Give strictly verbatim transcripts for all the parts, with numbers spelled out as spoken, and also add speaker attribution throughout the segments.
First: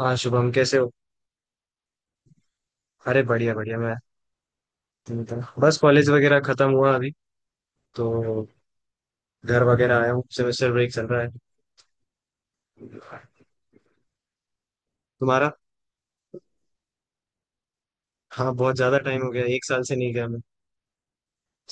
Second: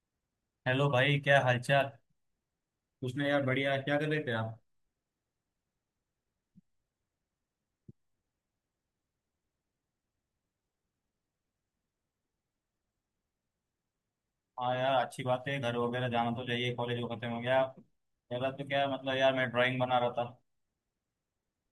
Speaker 1: हाँ शुभम, कैसे
Speaker 2: हेलो
Speaker 1: हो?
Speaker 2: भाई, क्या हालचाल। कुछ
Speaker 1: अरे
Speaker 2: नहीं यार,
Speaker 1: बढ़िया
Speaker 2: बढ़िया
Speaker 1: बढ़िया।
Speaker 2: है।
Speaker 1: मैं
Speaker 2: क्या कर रहे थे आप।
Speaker 1: तुम बताओ। बस कॉलेज वगैरह खत्म हुआ अभी, तो घर वगैरह आया हूँ। सेमेस्टर ब्रेक चल रहा है।
Speaker 2: हाँ यार, अच्छी बात
Speaker 1: तुम्हारा?
Speaker 2: है, घर वगैरह जाना तो चाहिए। कॉलेज वो खत्म हो गया। मेरा
Speaker 1: हाँ,
Speaker 2: तो
Speaker 1: बहुत
Speaker 2: क्या
Speaker 1: ज्यादा
Speaker 2: मतलब
Speaker 1: टाइम हो
Speaker 2: यार,
Speaker 1: गया।
Speaker 2: मैं
Speaker 1: एक
Speaker 2: ड्राइंग
Speaker 1: साल से
Speaker 2: बना रहा
Speaker 1: नहीं
Speaker 2: था।
Speaker 1: गया मैं।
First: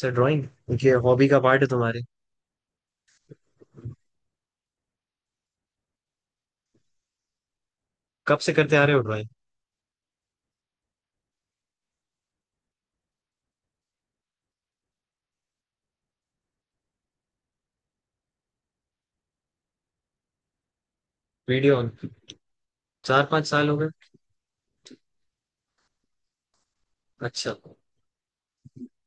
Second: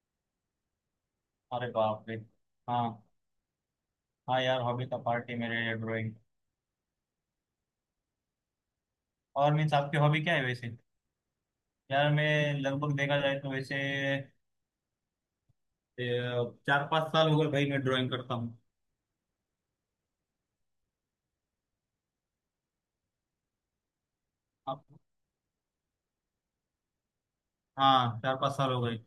Speaker 1: सर, ड्राइंग ये हॉबी का पार्ट है
Speaker 2: अरे
Speaker 1: तुम्हारे?
Speaker 2: बाप रे। हाँ। हाँ यार, हॉबी का पार्ट है मेरे, ड्राइंग।
Speaker 1: कब से करते आ रहे हो ड्राइंग?
Speaker 2: और मीन्स, आपकी हॉबी क्या है वैसे। यार मैं लगभग देखा जाए तो वैसे ए, चार पाँच साल हो गए भाई, मैं ड्राइंग करता हूँ।
Speaker 1: वीडियो। चार पाँच साल हो गए?
Speaker 2: आप।
Speaker 1: अच्छा।
Speaker 2: हाँ, चार पाँच साल हो गए।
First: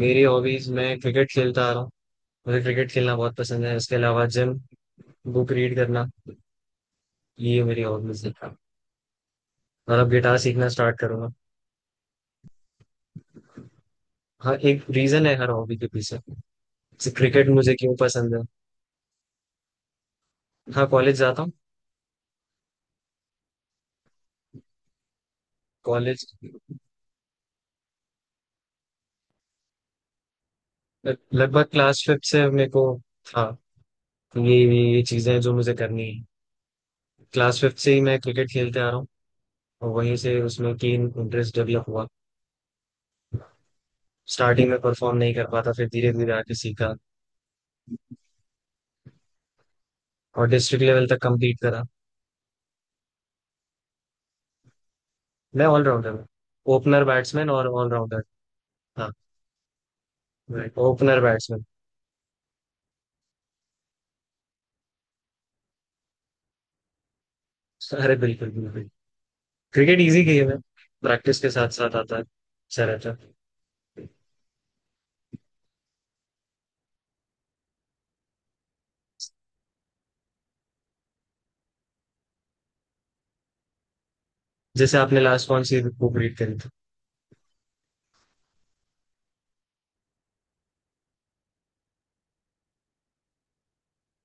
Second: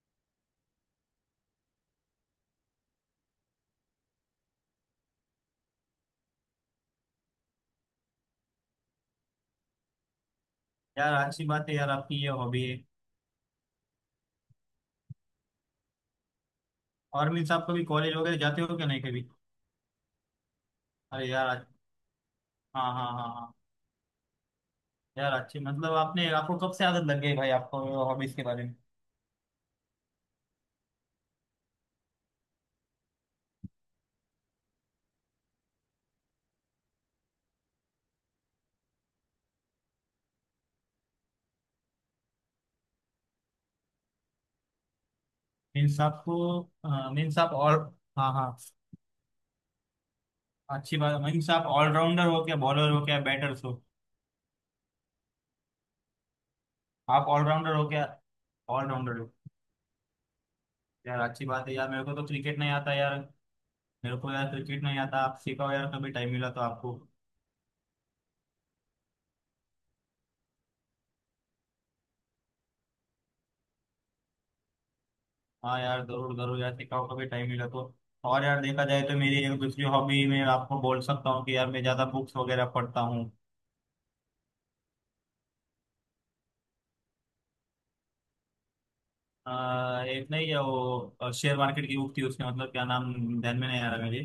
Speaker 1: मेरी हॉबीज, मैं क्रिकेट खेलता आ रहा हूँ। मुझे क्रिकेट खेलना बहुत पसंद है। उसके अलावा जिम, बुक रीड करना, ये मेरी हॉबीज है। और अब गिटार सीखना स्टार्ट
Speaker 2: यार
Speaker 1: करूंगा।
Speaker 2: अच्छी बात है यार, आपकी ये हॉबी है।
Speaker 1: हाँ, एक रीजन है हर हॉबी के पीछे। जैसे
Speaker 2: और
Speaker 1: क्रिकेट
Speaker 2: मीन्स, आप
Speaker 1: मुझे
Speaker 2: कभी
Speaker 1: क्यों
Speaker 2: कॉलेज
Speaker 1: पसंद
Speaker 2: वगैरह
Speaker 1: है।
Speaker 2: जाते हो क्या, नहीं कभी।
Speaker 1: हाँ, कॉलेज
Speaker 2: अरे
Speaker 1: जाता
Speaker 2: यार।
Speaker 1: हूँ।
Speaker 2: आज- हाँ, हाँ, हाँ, हाँ। यार अच्छी मतलब,
Speaker 1: कॉलेज।
Speaker 2: आपने आपको कब से आदत लग गई भाई आपको, हॉबीज के बारे में।
Speaker 1: लगभग क्लास फिफ्थ से मेरे को था। तो ये ये ये चीजें हैं जो मुझे करनी है। क्लास फिफ्थ से ही मैं क्रिकेट खेलते आ रहा हूँ। और वहीं से उसमें कीन इंटरेस्ट डेवलप हुआ। स्टार्टिंग में परफॉर्म नहीं कर पाता, फिर
Speaker 2: मीन्स
Speaker 1: धीरे धीरे
Speaker 2: आपको,
Speaker 1: आके सीखा।
Speaker 2: मीन्स आप ऑल। हाँ, हाँ।
Speaker 1: और डिस्ट्रिक्ट
Speaker 2: अच्छी
Speaker 1: लेवल
Speaker 2: बात,
Speaker 1: तक
Speaker 2: मीन्स
Speaker 1: कंप्लीट
Speaker 2: आप
Speaker 1: करा।
Speaker 2: ऑलराउंडर हो क्या, बॉलर हो क्या, बैटर्स हो।
Speaker 1: मैं ऑलराउंडर हूँ। ओपनर
Speaker 2: आप
Speaker 1: बैट्समैन और
Speaker 2: ऑलराउंडर हो क्या।
Speaker 1: ऑलराउंडर। हाँ।
Speaker 2: ऑलराउंडर हो। यार
Speaker 1: ओपनर
Speaker 2: अच्छी
Speaker 1: बैट्समैन।
Speaker 2: बात है यार, मेरे को तो क्रिकेट नहीं आता यार। मेरे को यार क्रिकेट नहीं आता, आप सिखाओ यार, कभी टाइम मिला तो आपको।
Speaker 1: अरे बिल्कुल बिल्कुल। क्रिकेट इजी गेम है। प्रैक्टिस के साथ साथ आता है, अच्छा रहता है।
Speaker 2: हाँ यार, जरूर जरूर यार, सिखाओ कभी टाइम मिला तो। और यार देखा जाए तो मेरी एक दूसरी हॉबी में आपको बोल सकता हूँ कि यार, मैं ज्यादा बुक्स वगैरह पढ़ता हूँ।
Speaker 1: जैसे आपने लास्ट कौन सी बुक रीड करी थी?
Speaker 2: आ, एक नहीं है, वो शेयर मार्केट की बुक थी, उसके मतलब क्या नाम, ध्यान में नहीं आ रहा मेरे।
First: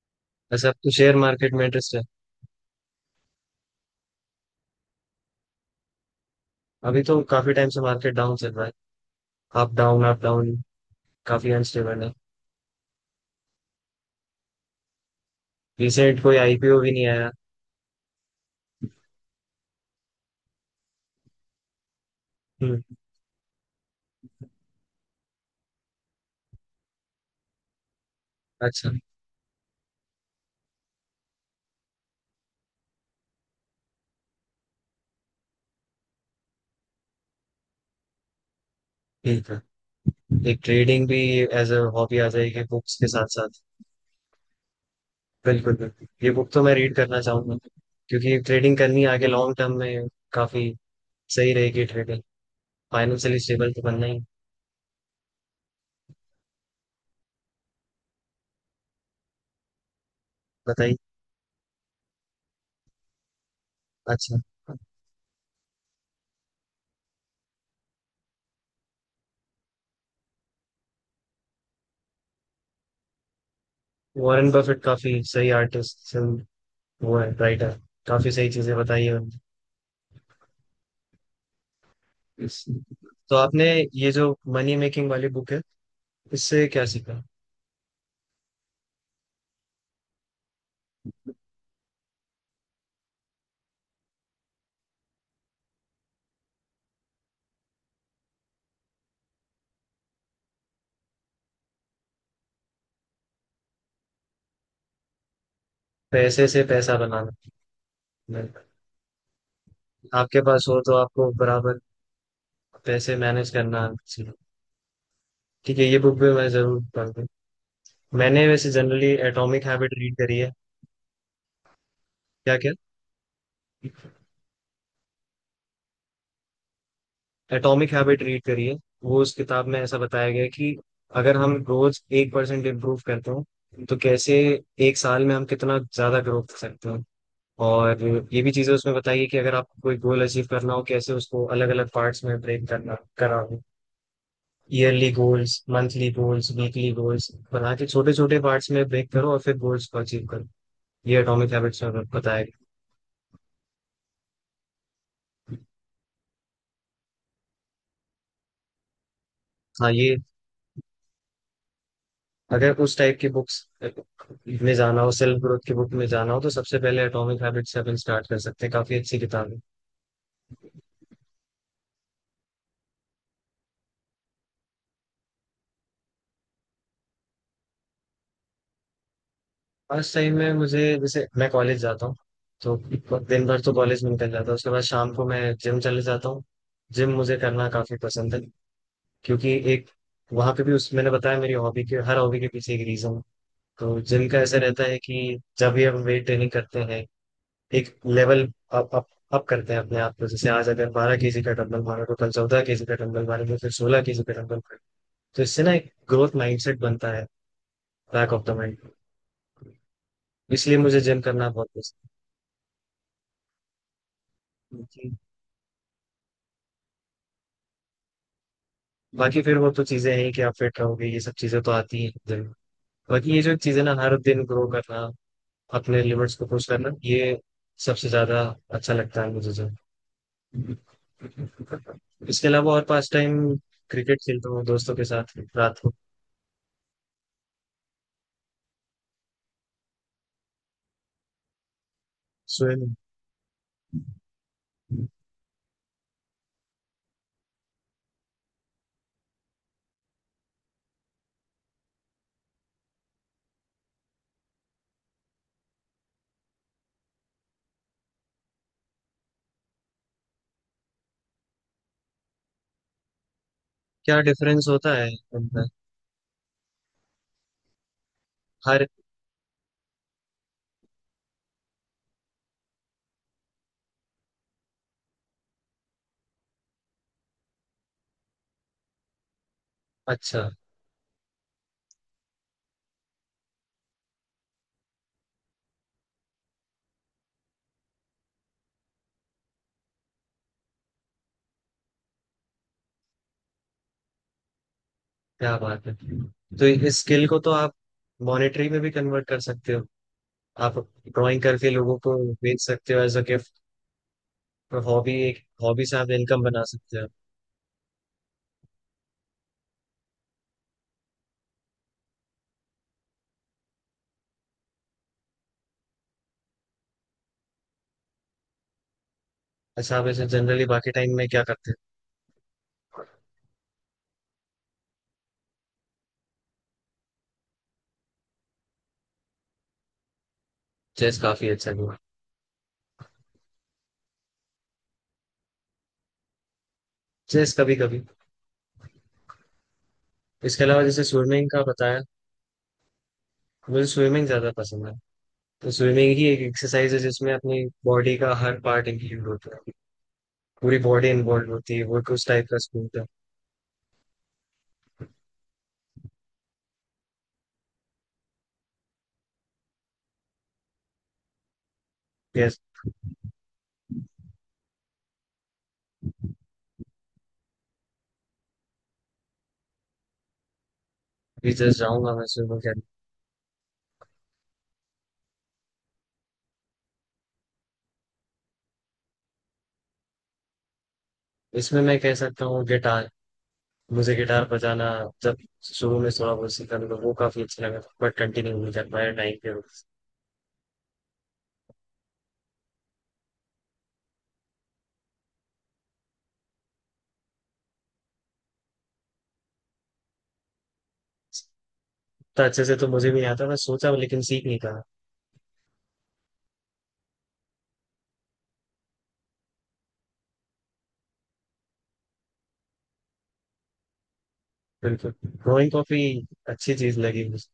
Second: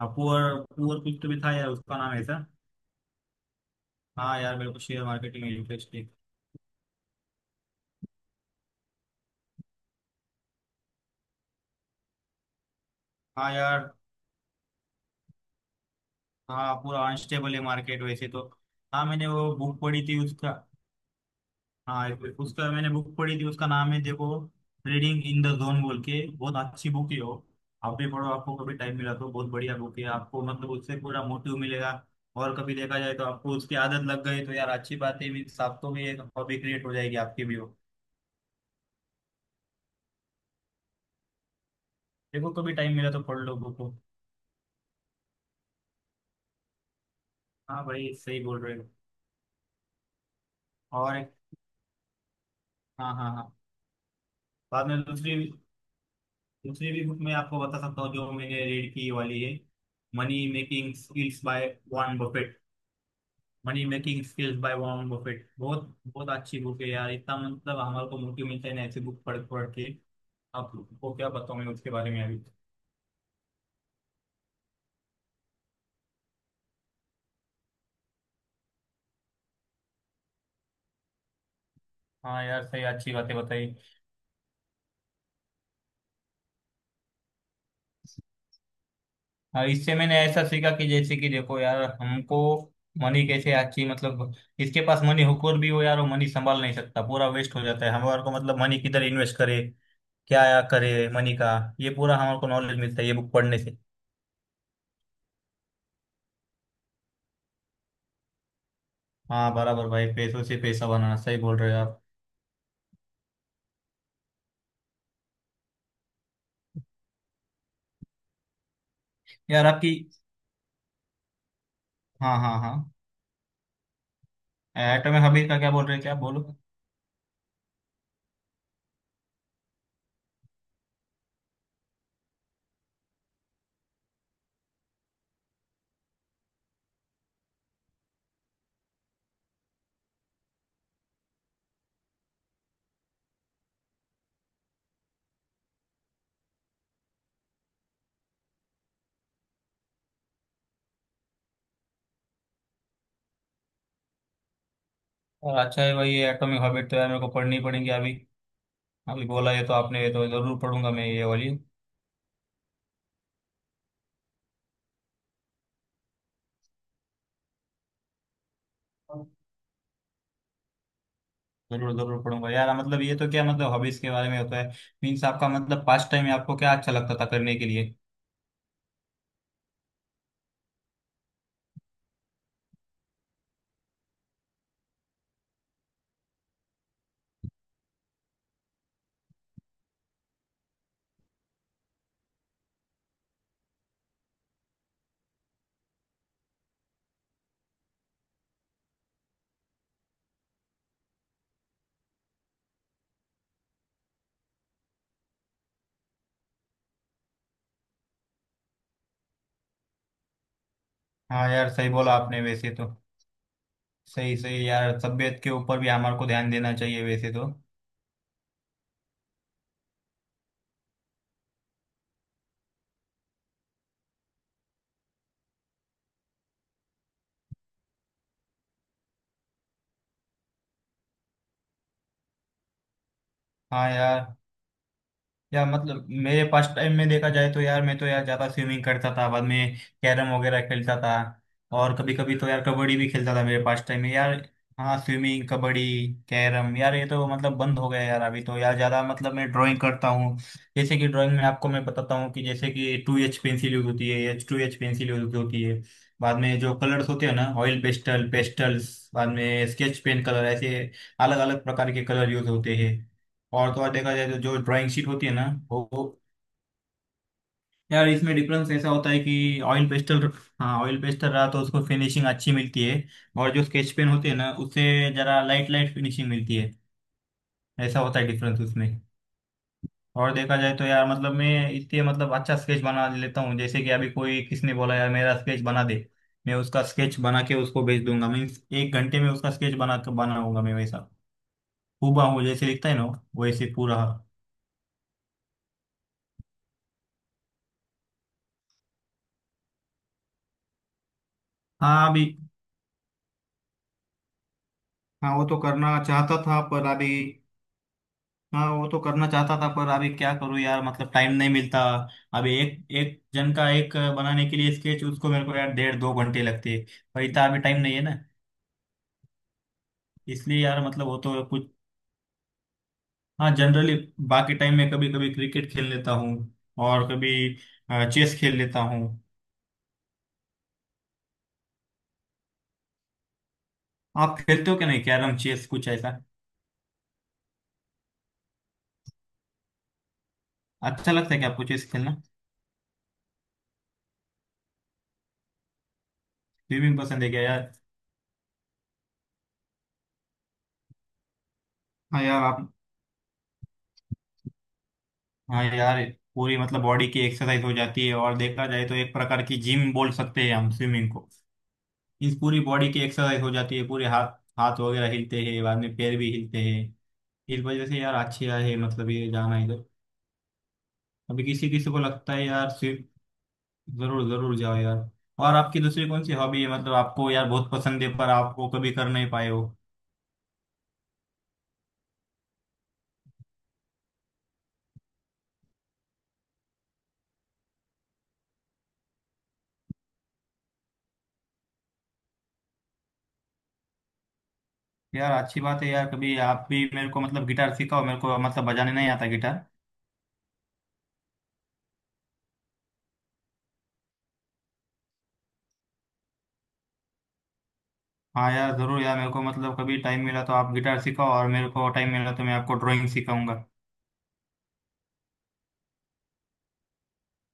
Speaker 2: हाँ, पुअर
Speaker 1: वैसे आपको
Speaker 2: पुअर
Speaker 1: शेयर
Speaker 2: कुछ तो भी था
Speaker 1: मार्केट में
Speaker 2: यार
Speaker 1: इंटरेस्ट?
Speaker 2: उसका नाम ऐसा। हाँ यार, मेरे को शेयर मार्केट में इंटरेस्ट है।
Speaker 1: अभी तो काफी टाइम से मार्केट डाउन चल रहा है। Up down, up down. काफी अनस्टेबल है।
Speaker 2: हाँ यार।
Speaker 1: रिसेंट कोई
Speaker 2: हाँ,
Speaker 1: आई पी ओ भी
Speaker 2: पूरा
Speaker 1: नहीं आया।
Speaker 2: अनस्टेबल है मार्केट वैसे तो। हाँ, मैंने वो बुक पढ़ी थी उसका। हाँ, एक- उसका
Speaker 1: हम्म।
Speaker 2: मैंने बुक पढ़ी थी, उसका नाम है देखो, रीडिंग इन द जोन बोल के, बहुत अच्छी बुक है वो। आप भी पढ़ो, आपको कभी
Speaker 1: अच्छा।
Speaker 2: टाइम मिला तो, बहुत बढ़िया बुक है, आपको मतलब उससे पूरा मोटिव मिलेगा। और कभी देखा जाए तो आपको उसकी आदत लग गई तो यार अच्छी बात है, मीन्स आपको भी एक हॉबी क्रिएट हो जाएगी आपकी भी वो।
Speaker 1: ठीक है। एक ट्रेडिंग भी एज अ हॉबी आ
Speaker 2: देखो
Speaker 1: जाएगी
Speaker 2: कभी टाइम
Speaker 1: बुक्स के
Speaker 2: मिला तो
Speaker 1: साथ
Speaker 2: पढ़ लो
Speaker 1: साथ।
Speaker 2: बुक को।
Speaker 1: बिल्कुल बिल्कुल, ये बुक तो मैं रीड करना चाहूंगा।
Speaker 2: हाँ भाई,
Speaker 1: क्योंकि
Speaker 2: सही बोल रहे
Speaker 1: ट्रेडिंग
Speaker 2: हो।
Speaker 1: करनी आगे लॉन्ग टर्म में, काफी
Speaker 2: और एक-
Speaker 1: सही रहेगी ट्रेडिंग।
Speaker 2: हाँ, हाँ,
Speaker 1: फाइनेंशियली
Speaker 2: हाँ।
Speaker 1: स्टेबल तो बनना ही।
Speaker 2: बाद में दूसरी, दूसरी भी बुक मैं आपको बता सकता हूँ जो मैंने रीड की वाली है, मनी मेकिंग
Speaker 1: बताइए।
Speaker 2: Skills by Warren Buffett. Money making
Speaker 1: अच्छा।
Speaker 2: स्किल्स बाय वॉरेन बफेट, बहुत बहुत अच्छी बुक है यार, इतना मतलब हमारे को मोटिव मिलता है ना, ऐसी बुक पढ़ पढ़ के। आपको क्या बताऊं मैं उसके बारे में अभी।
Speaker 1: वॉरेन बफेट काफी सही आर्टिस्ट। वो है राइटर। काफी सही चीजें बताई है
Speaker 2: हाँ यार, सही
Speaker 1: उन्होंने।
Speaker 2: अच्छी
Speaker 1: तो
Speaker 2: बातें
Speaker 1: आपने
Speaker 2: बताई।
Speaker 1: ये जो मनी मेकिंग वाली बुक है, इससे क्या सीखा?
Speaker 2: हाँ, इससे मैंने ऐसा सीखा कि जैसे कि देखो यार, हमको मनी कैसे अच्छी मतलब, इसके पास मनी हुकूर भी हो यार, वो मनी संभाल नहीं सकता, पूरा वेस्ट हो जाता है, हमारे को मतलब मनी किधर इन्वेस्ट करे, क्या करे मनी का, ये पूरा हमारे को नॉलेज मिलता है ये बुक पढ़ने से।
Speaker 1: पैसे से पैसा बनाना। नहीं।
Speaker 2: हाँ बराबर भाई,
Speaker 1: आपके
Speaker 2: पैसों से
Speaker 1: पास हो
Speaker 2: पैसा
Speaker 1: तो
Speaker 2: बनाना
Speaker 1: आपको
Speaker 2: सही बोल रहे हो
Speaker 1: बराबर
Speaker 2: आप।
Speaker 1: पैसे मैनेज करना आना सीखो। ठीक है, ये बुक भी मैं जरूर पढ़ूंगी। मैंने वैसे जनरली एटॉमिक
Speaker 2: यार आपकी।
Speaker 1: हैबिट रीड करी है।
Speaker 2: हाँ,
Speaker 1: क्या
Speaker 2: हाँ,
Speaker 1: क्या?
Speaker 2: हाँ। एटॉमिक हॉबिट का क्या बोल रहे हैं, क्या बोलो।
Speaker 1: एटॉमिक हैबिट रीड करी है। वो उस किताब में ऐसा बताया गया है कि अगर हम रोज एक परसेंट इम्प्रूव करते हो, तो कैसे एक साल में हम कितना ज्यादा ग्रो कर सकते हो। और ये भी चीजें उसमें बताई है कि अगर आपको कोई गोल अचीव करना हो, कैसे उसको अलग अलग पार्ट्स में ब्रेक करना करा। Yearly goals, monthly goals, weekly goals बना के छोटे छोटे पार्ट्स में ब्रेक करो और फिर गोल्स को अचीव करो। ये एटॉमिक हैबिट्स में बताया गया।
Speaker 2: और अच्छा है भाई, ये एटॉमिक हॉबिट तो यार मेरे को पढ़नी पड़ेंगी अभी। अभी बोला ये तो
Speaker 1: हाँ,
Speaker 2: आपने, ये
Speaker 1: ये
Speaker 2: तो जरूर पढ़ूंगा मैं ये वाली।
Speaker 1: अगर उस टाइप की बुक्स में जाना हो, सेल्फ ग्रोथ की बुक में जाना हो, तो सबसे पहले एटॉमिक हैबिट्स से अपन स्टार्ट कर सकते हैं। काफी अच्छी किताब है।
Speaker 2: जरूर जरूर पढ़ूंगा यार, मतलब ये तो क्या मतलब हॉबीज के बारे में होता है। मीन्स आपका मतलब, पास्ट टाइम में आपको क्या अच्छा लगता था करने के लिए।
Speaker 1: फर्स्ट टाइम में मुझे, जैसे मैं कॉलेज जाता हूँ, तो दिन भर तो कॉलेज में निकल जाता है। उसके बाद शाम को मैं जिम चले जाता हूँ। जिम मुझे करना काफी पसंद है। क्योंकि एक, वहां पे भी उस मैंने बताया मेरी हॉबी के, हर हॉबी के पीछे एक रीजन। तो जिम का ऐसा रहता है कि जब भी हम वेट ट्रेनिंग करते हैं, एक लेवल अप अप अप करते हैं अपने आप को। जैसे आज अगर बारह केजी का डंबल मारा, तो कल चौदह केजी का डंबल मारेंगे, फिर सोलह केजी का डंबल मारेंगे। तो इससे ना एक ग्रोथ माइंडसेट बनता है, बैक ऑफ द माइंड। इसलिए मुझे जिम करना
Speaker 2: हाँ
Speaker 1: बहुत
Speaker 2: यार, सही
Speaker 1: पसंद
Speaker 2: बोला आपने वैसे तो, सही सही
Speaker 1: है।
Speaker 2: यार,
Speaker 1: जी।
Speaker 2: तबीयत के ऊपर भी हमारे को ध्यान देना चाहिए वैसे तो।
Speaker 1: बाकी फिर वो तो चीजें हैं कि आप फिट रहोगे, ये सब चीजें तो आती हैं जिम। बाकी ये जो चीजें ना, हर दिन ग्रो करना, अपने लिमिट्स को पुश करना, ये सबसे ज्यादा अच्छा लगता है मुझे जिम। इसके अलावा और पास टाइम
Speaker 2: हाँ
Speaker 1: क्रिकेट
Speaker 2: यार।
Speaker 1: खेलता हूँ दोस्तों के साथ
Speaker 2: या
Speaker 1: रात को।
Speaker 2: मतलब मेरे पास टाइम में देखा जाए तो यार, मैं तो यार ज्यादा स्विमिंग करता था, बाद में कैरम वगैरह खेलता था। और कभी कभी तो यार
Speaker 1: सोए में।
Speaker 2: कबड्डी भी खेलता था मेरे पास टाइम में यार। हाँ, स्विमिंग, कबड्डी, कैरम यार, ये तो मतलब बंद हो गया यार, अभी तो यार ज्यादा मतलब मैं ड्राइंग करता हूँ। जैसे कि ड्राइंग में आपको मैं बताता हूँ कि जैसे कि टू एच पेंसिल यूज होती है, H two H pencil use होती है। बाद में जो कलर्स होते हैं ना, ऑयल पेस्टल, पेस्टल्स, बाद में स्केच पेन कलर, ऐसे अलग अलग प्रकार के कलर यूज होते हैं। और तो और देखा
Speaker 1: क्या
Speaker 2: जाए तो जो
Speaker 1: डिफरेंस
Speaker 2: ड्राइंग
Speaker 1: होता
Speaker 2: शीट
Speaker 1: है
Speaker 2: होती है ना,
Speaker 1: अंदर?
Speaker 2: वो, यार इसमें डिफरेंस
Speaker 1: हर।
Speaker 2: ऐसा होता है कि ऑयल पेस्टल, हाँ, ऑयल पेस्टल रहा तो उसको फिनिशिंग अच्छी मिलती है, और जो स्केच पेन होते हैं ना, उससे जरा लाइट लाइट फिनिशिंग मिलती है, ऐसा होता है डिफरेंस उसमें। और
Speaker 1: अच्छा।
Speaker 2: देखा जाए तो यार मतलब मैं इससे मतलब अच्छा स्केच बना लेता हूँ, जैसे कि अभी कोई किसने बोला यार मेरा स्केच बना दे, मैं उसका स्केच बना के उसको भेज दूंगा, मीन्स एक घंटे में उसका स्केच बना बनाऊंगा मैं वैसा, हूबा हूँ जैसे लिखता है ना, वैसे पूरा।
Speaker 1: क्या बात है, तो इस स्किल को तो आप मॉनेटरी में भी कन्वर्ट कर सकते हो। आप ड्राइंग करके लोगों
Speaker 2: हाँ
Speaker 1: को
Speaker 2: अभी।
Speaker 1: बेच सकते हो, एज अ गिफ्ट। हॉबी
Speaker 2: हाँ
Speaker 1: एक,
Speaker 2: वो तो
Speaker 1: हॉबी से
Speaker 2: करना
Speaker 1: आप
Speaker 2: चाहता
Speaker 1: इनकम
Speaker 2: था
Speaker 1: बना
Speaker 2: पर
Speaker 1: सकते हो।
Speaker 2: अभी। हाँ वो तो करना चाहता था पर अभी क्या करूँ यार, मतलब टाइम नहीं मिलता, अभी एक एक जन का एक बनाने के लिए स्केच उसको मेरे को यार डेढ़ दो घंटे लगते हैं, और इतना अभी टाइम नहीं है ना,
Speaker 1: अच्छा, आप ऐसे
Speaker 2: इसलिए
Speaker 1: जनरली
Speaker 2: यार
Speaker 1: बाकी
Speaker 2: मतलब
Speaker 1: टाइम
Speaker 2: वो
Speaker 1: में क्या
Speaker 2: तो कुछ।
Speaker 1: करते हो?
Speaker 2: हाँ जनरली, बाकी टाइम में कभी कभी क्रिकेट खेल लेता हूँ, और कभी चेस खेल लेता हूँ।
Speaker 1: चेस काफी अच्छा हुआ।
Speaker 2: आप खेलते हो क्या, नहीं कैरम चेस कुछ ऐसा,
Speaker 1: चेस कभी कभी। इसके अलावा जैसे
Speaker 2: अच्छा लगता है
Speaker 1: स्विमिंग
Speaker 2: क्या
Speaker 1: का
Speaker 2: आपको चेस
Speaker 1: बताया,
Speaker 2: खेलना।
Speaker 1: मुझे स्विमिंग ज्यादा पसंद है। तो स्विमिंग ही एक एक्सरसाइज
Speaker 2: स्विमिंग
Speaker 1: है
Speaker 2: पसंद है
Speaker 1: जिसमें
Speaker 2: क्या यार।
Speaker 1: अपनी बॉडी का हर पार्ट इंक्लूड होता है। पूरी बॉडी इन्वॉल्व होती है, वो एक
Speaker 2: हाँ
Speaker 1: उस
Speaker 2: यार
Speaker 1: टाइप का
Speaker 2: आप।
Speaker 1: स्पोर्ट है।
Speaker 2: हाँ यार, पूरी मतलब बॉडी की एक्सरसाइज हो जाती है, और देखा जाए तो एक प्रकार की जिम बोल सकते हैं हम स्विमिंग को, इस
Speaker 1: यस,
Speaker 2: पूरी बॉडी की एक्सरसाइज हो जाती है, पूरे हाथ, हाथ वगैरह हिलते हैं, बाद में पैर भी हिलते हैं, इस वजह से यार अच्छी आए है मतलब ये जाना इधर। अभी
Speaker 1: अभी
Speaker 2: किसी
Speaker 1: जस्ट
Speaker 2: किसी को
Speaker 1: जाऊंगा मैं
Speaker 2: लगता है
Speaker 1: स्विमिंग
Speaker 2: यार
Speaker 1: करने।
Speaker 2: स्विम, जरूर जरूर जाओ यार। और आपकी दूसरी कौन सी हॉबी है मतलब आपको यार बहुत पसंद है पर आपको कभी कर नहीं पाए हो।
Speaker 1: इसमें मैं कह सकता हूँ गिटार, मुझे गिटार बजाना, जब शुरू में थोड़ा बहुत सीखा तो वो काफी अच्छा लगा, बट कंटिन्यू नहीं कर पाया टाइम के वजह से।
Speaker 2: यार अच्छी बात है यार, कभी आप भी मेरे को मतलब गिटार सिखाओ, मेरे को मतलब बजाने नहीं आता गिटार।
Speaker 1: तो अच्छे से तो मुझे भी नहीं आता, मैं सोचा लेकिन सीख नहीं पाया।
Speaker 2: हाँ यार, जरूर यार, मेरे को मतलब कभी टाइम मिला तो आप गिटार सिखाओ, और मेरे को टाइम मिला तो मैं आपको ड्राइंग सिखाऊंगा।
Speaker 1: बिल्कुल, ड्रॉइंग काफी अच्छी चीज लगी मुझे।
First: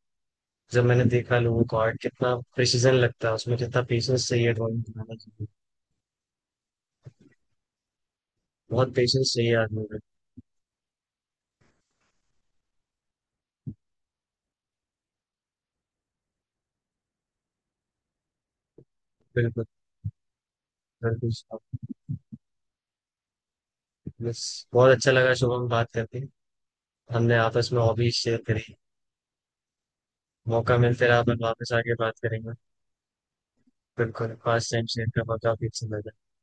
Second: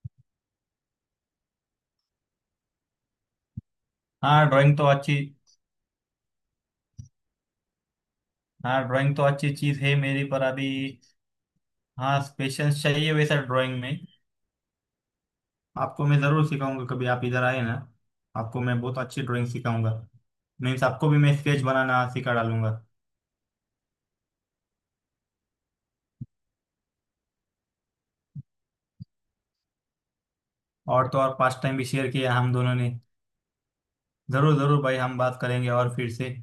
Speaker 1: जब मैंने देखा लोगों को, आर्ट कितना प्रिसीजन लगता है उसमें, कितना पेशेंस
Speaker 2: हाँ
Speaker 1: चाहिए
Speaker 2: ड्राइंग
Speaker 1: ड्रॉइंग
Speaker 2: तो अच्छी।
Speaker 1: बनाने के लिए।
Speaker 2: हाँ
Speaker 1: बहुत
Speaker 2: ड्राइंग तो
Speaker 1: पेशेंस
Speaker 2: अच्छी
Speaker 1: चाहिए
Speaker 2: चीज
Speaker 1: आदमी
Speaker 2: है
Speaker 1: में।
Speaker 2: मेरी पर अभी, हाँ पेशेंस चाहिए वैसा ड्राइंग में। आपको मैं जरूर सिखाऊंगा कभी आप इधर आए ना, आपको मैं बहुत अच्छी ड्राइंग
Speaker 1: बिल्कुल।
Speaker 2: सिखाऊंगा, मीन्स आपको भी मैं
Speaker 1: बस,
Speaker 2: स्केच बनाना सिखा डालूंगा।
Speaker 1: बहुत अच्छा लगा शुभम बात करके। हमने आपस में हॉबीज शेयर करी। मौका मिलते
Speaker 2: और तो
Speaker 1: रहा,
Speaker 2: और
Speaker 1: अपन
Speaker 2: पास्ट
Speaker 1: वापस
Speaker 2: टाइम भी
Speaker 1: आके
Speaker 2: शेयर
Speaker 1: बात
Speaker 2: किया
Speaker 1: करेंगे।
Speaker 2: हम दोनों ने।
Speaker 1: बिल्कुल,
Speaker 2: जरूर
Speaker 1: पास
Speaker 2: जरूर
Speaker 1: टाइम
Speaker 2: भाई,
Speaker 1: शेयर
Speaker 2: हम
Speaker 1: का
Speaker 2: बात
Speaker 1: मौका फिर
Speaker 2: करेंगे
Speaker 1: से
Speaker 2: और फिर
Speaker 1: मिलेगा।
Speaker 2: से।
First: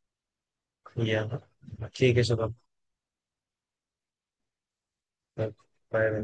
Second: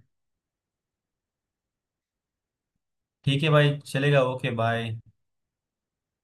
Speaker 1: ये ठीक है शुभम।
Speaker 2: ठीक है भाई, चलेगा, ओके बाय।
Speaker 1: बाय। बाय।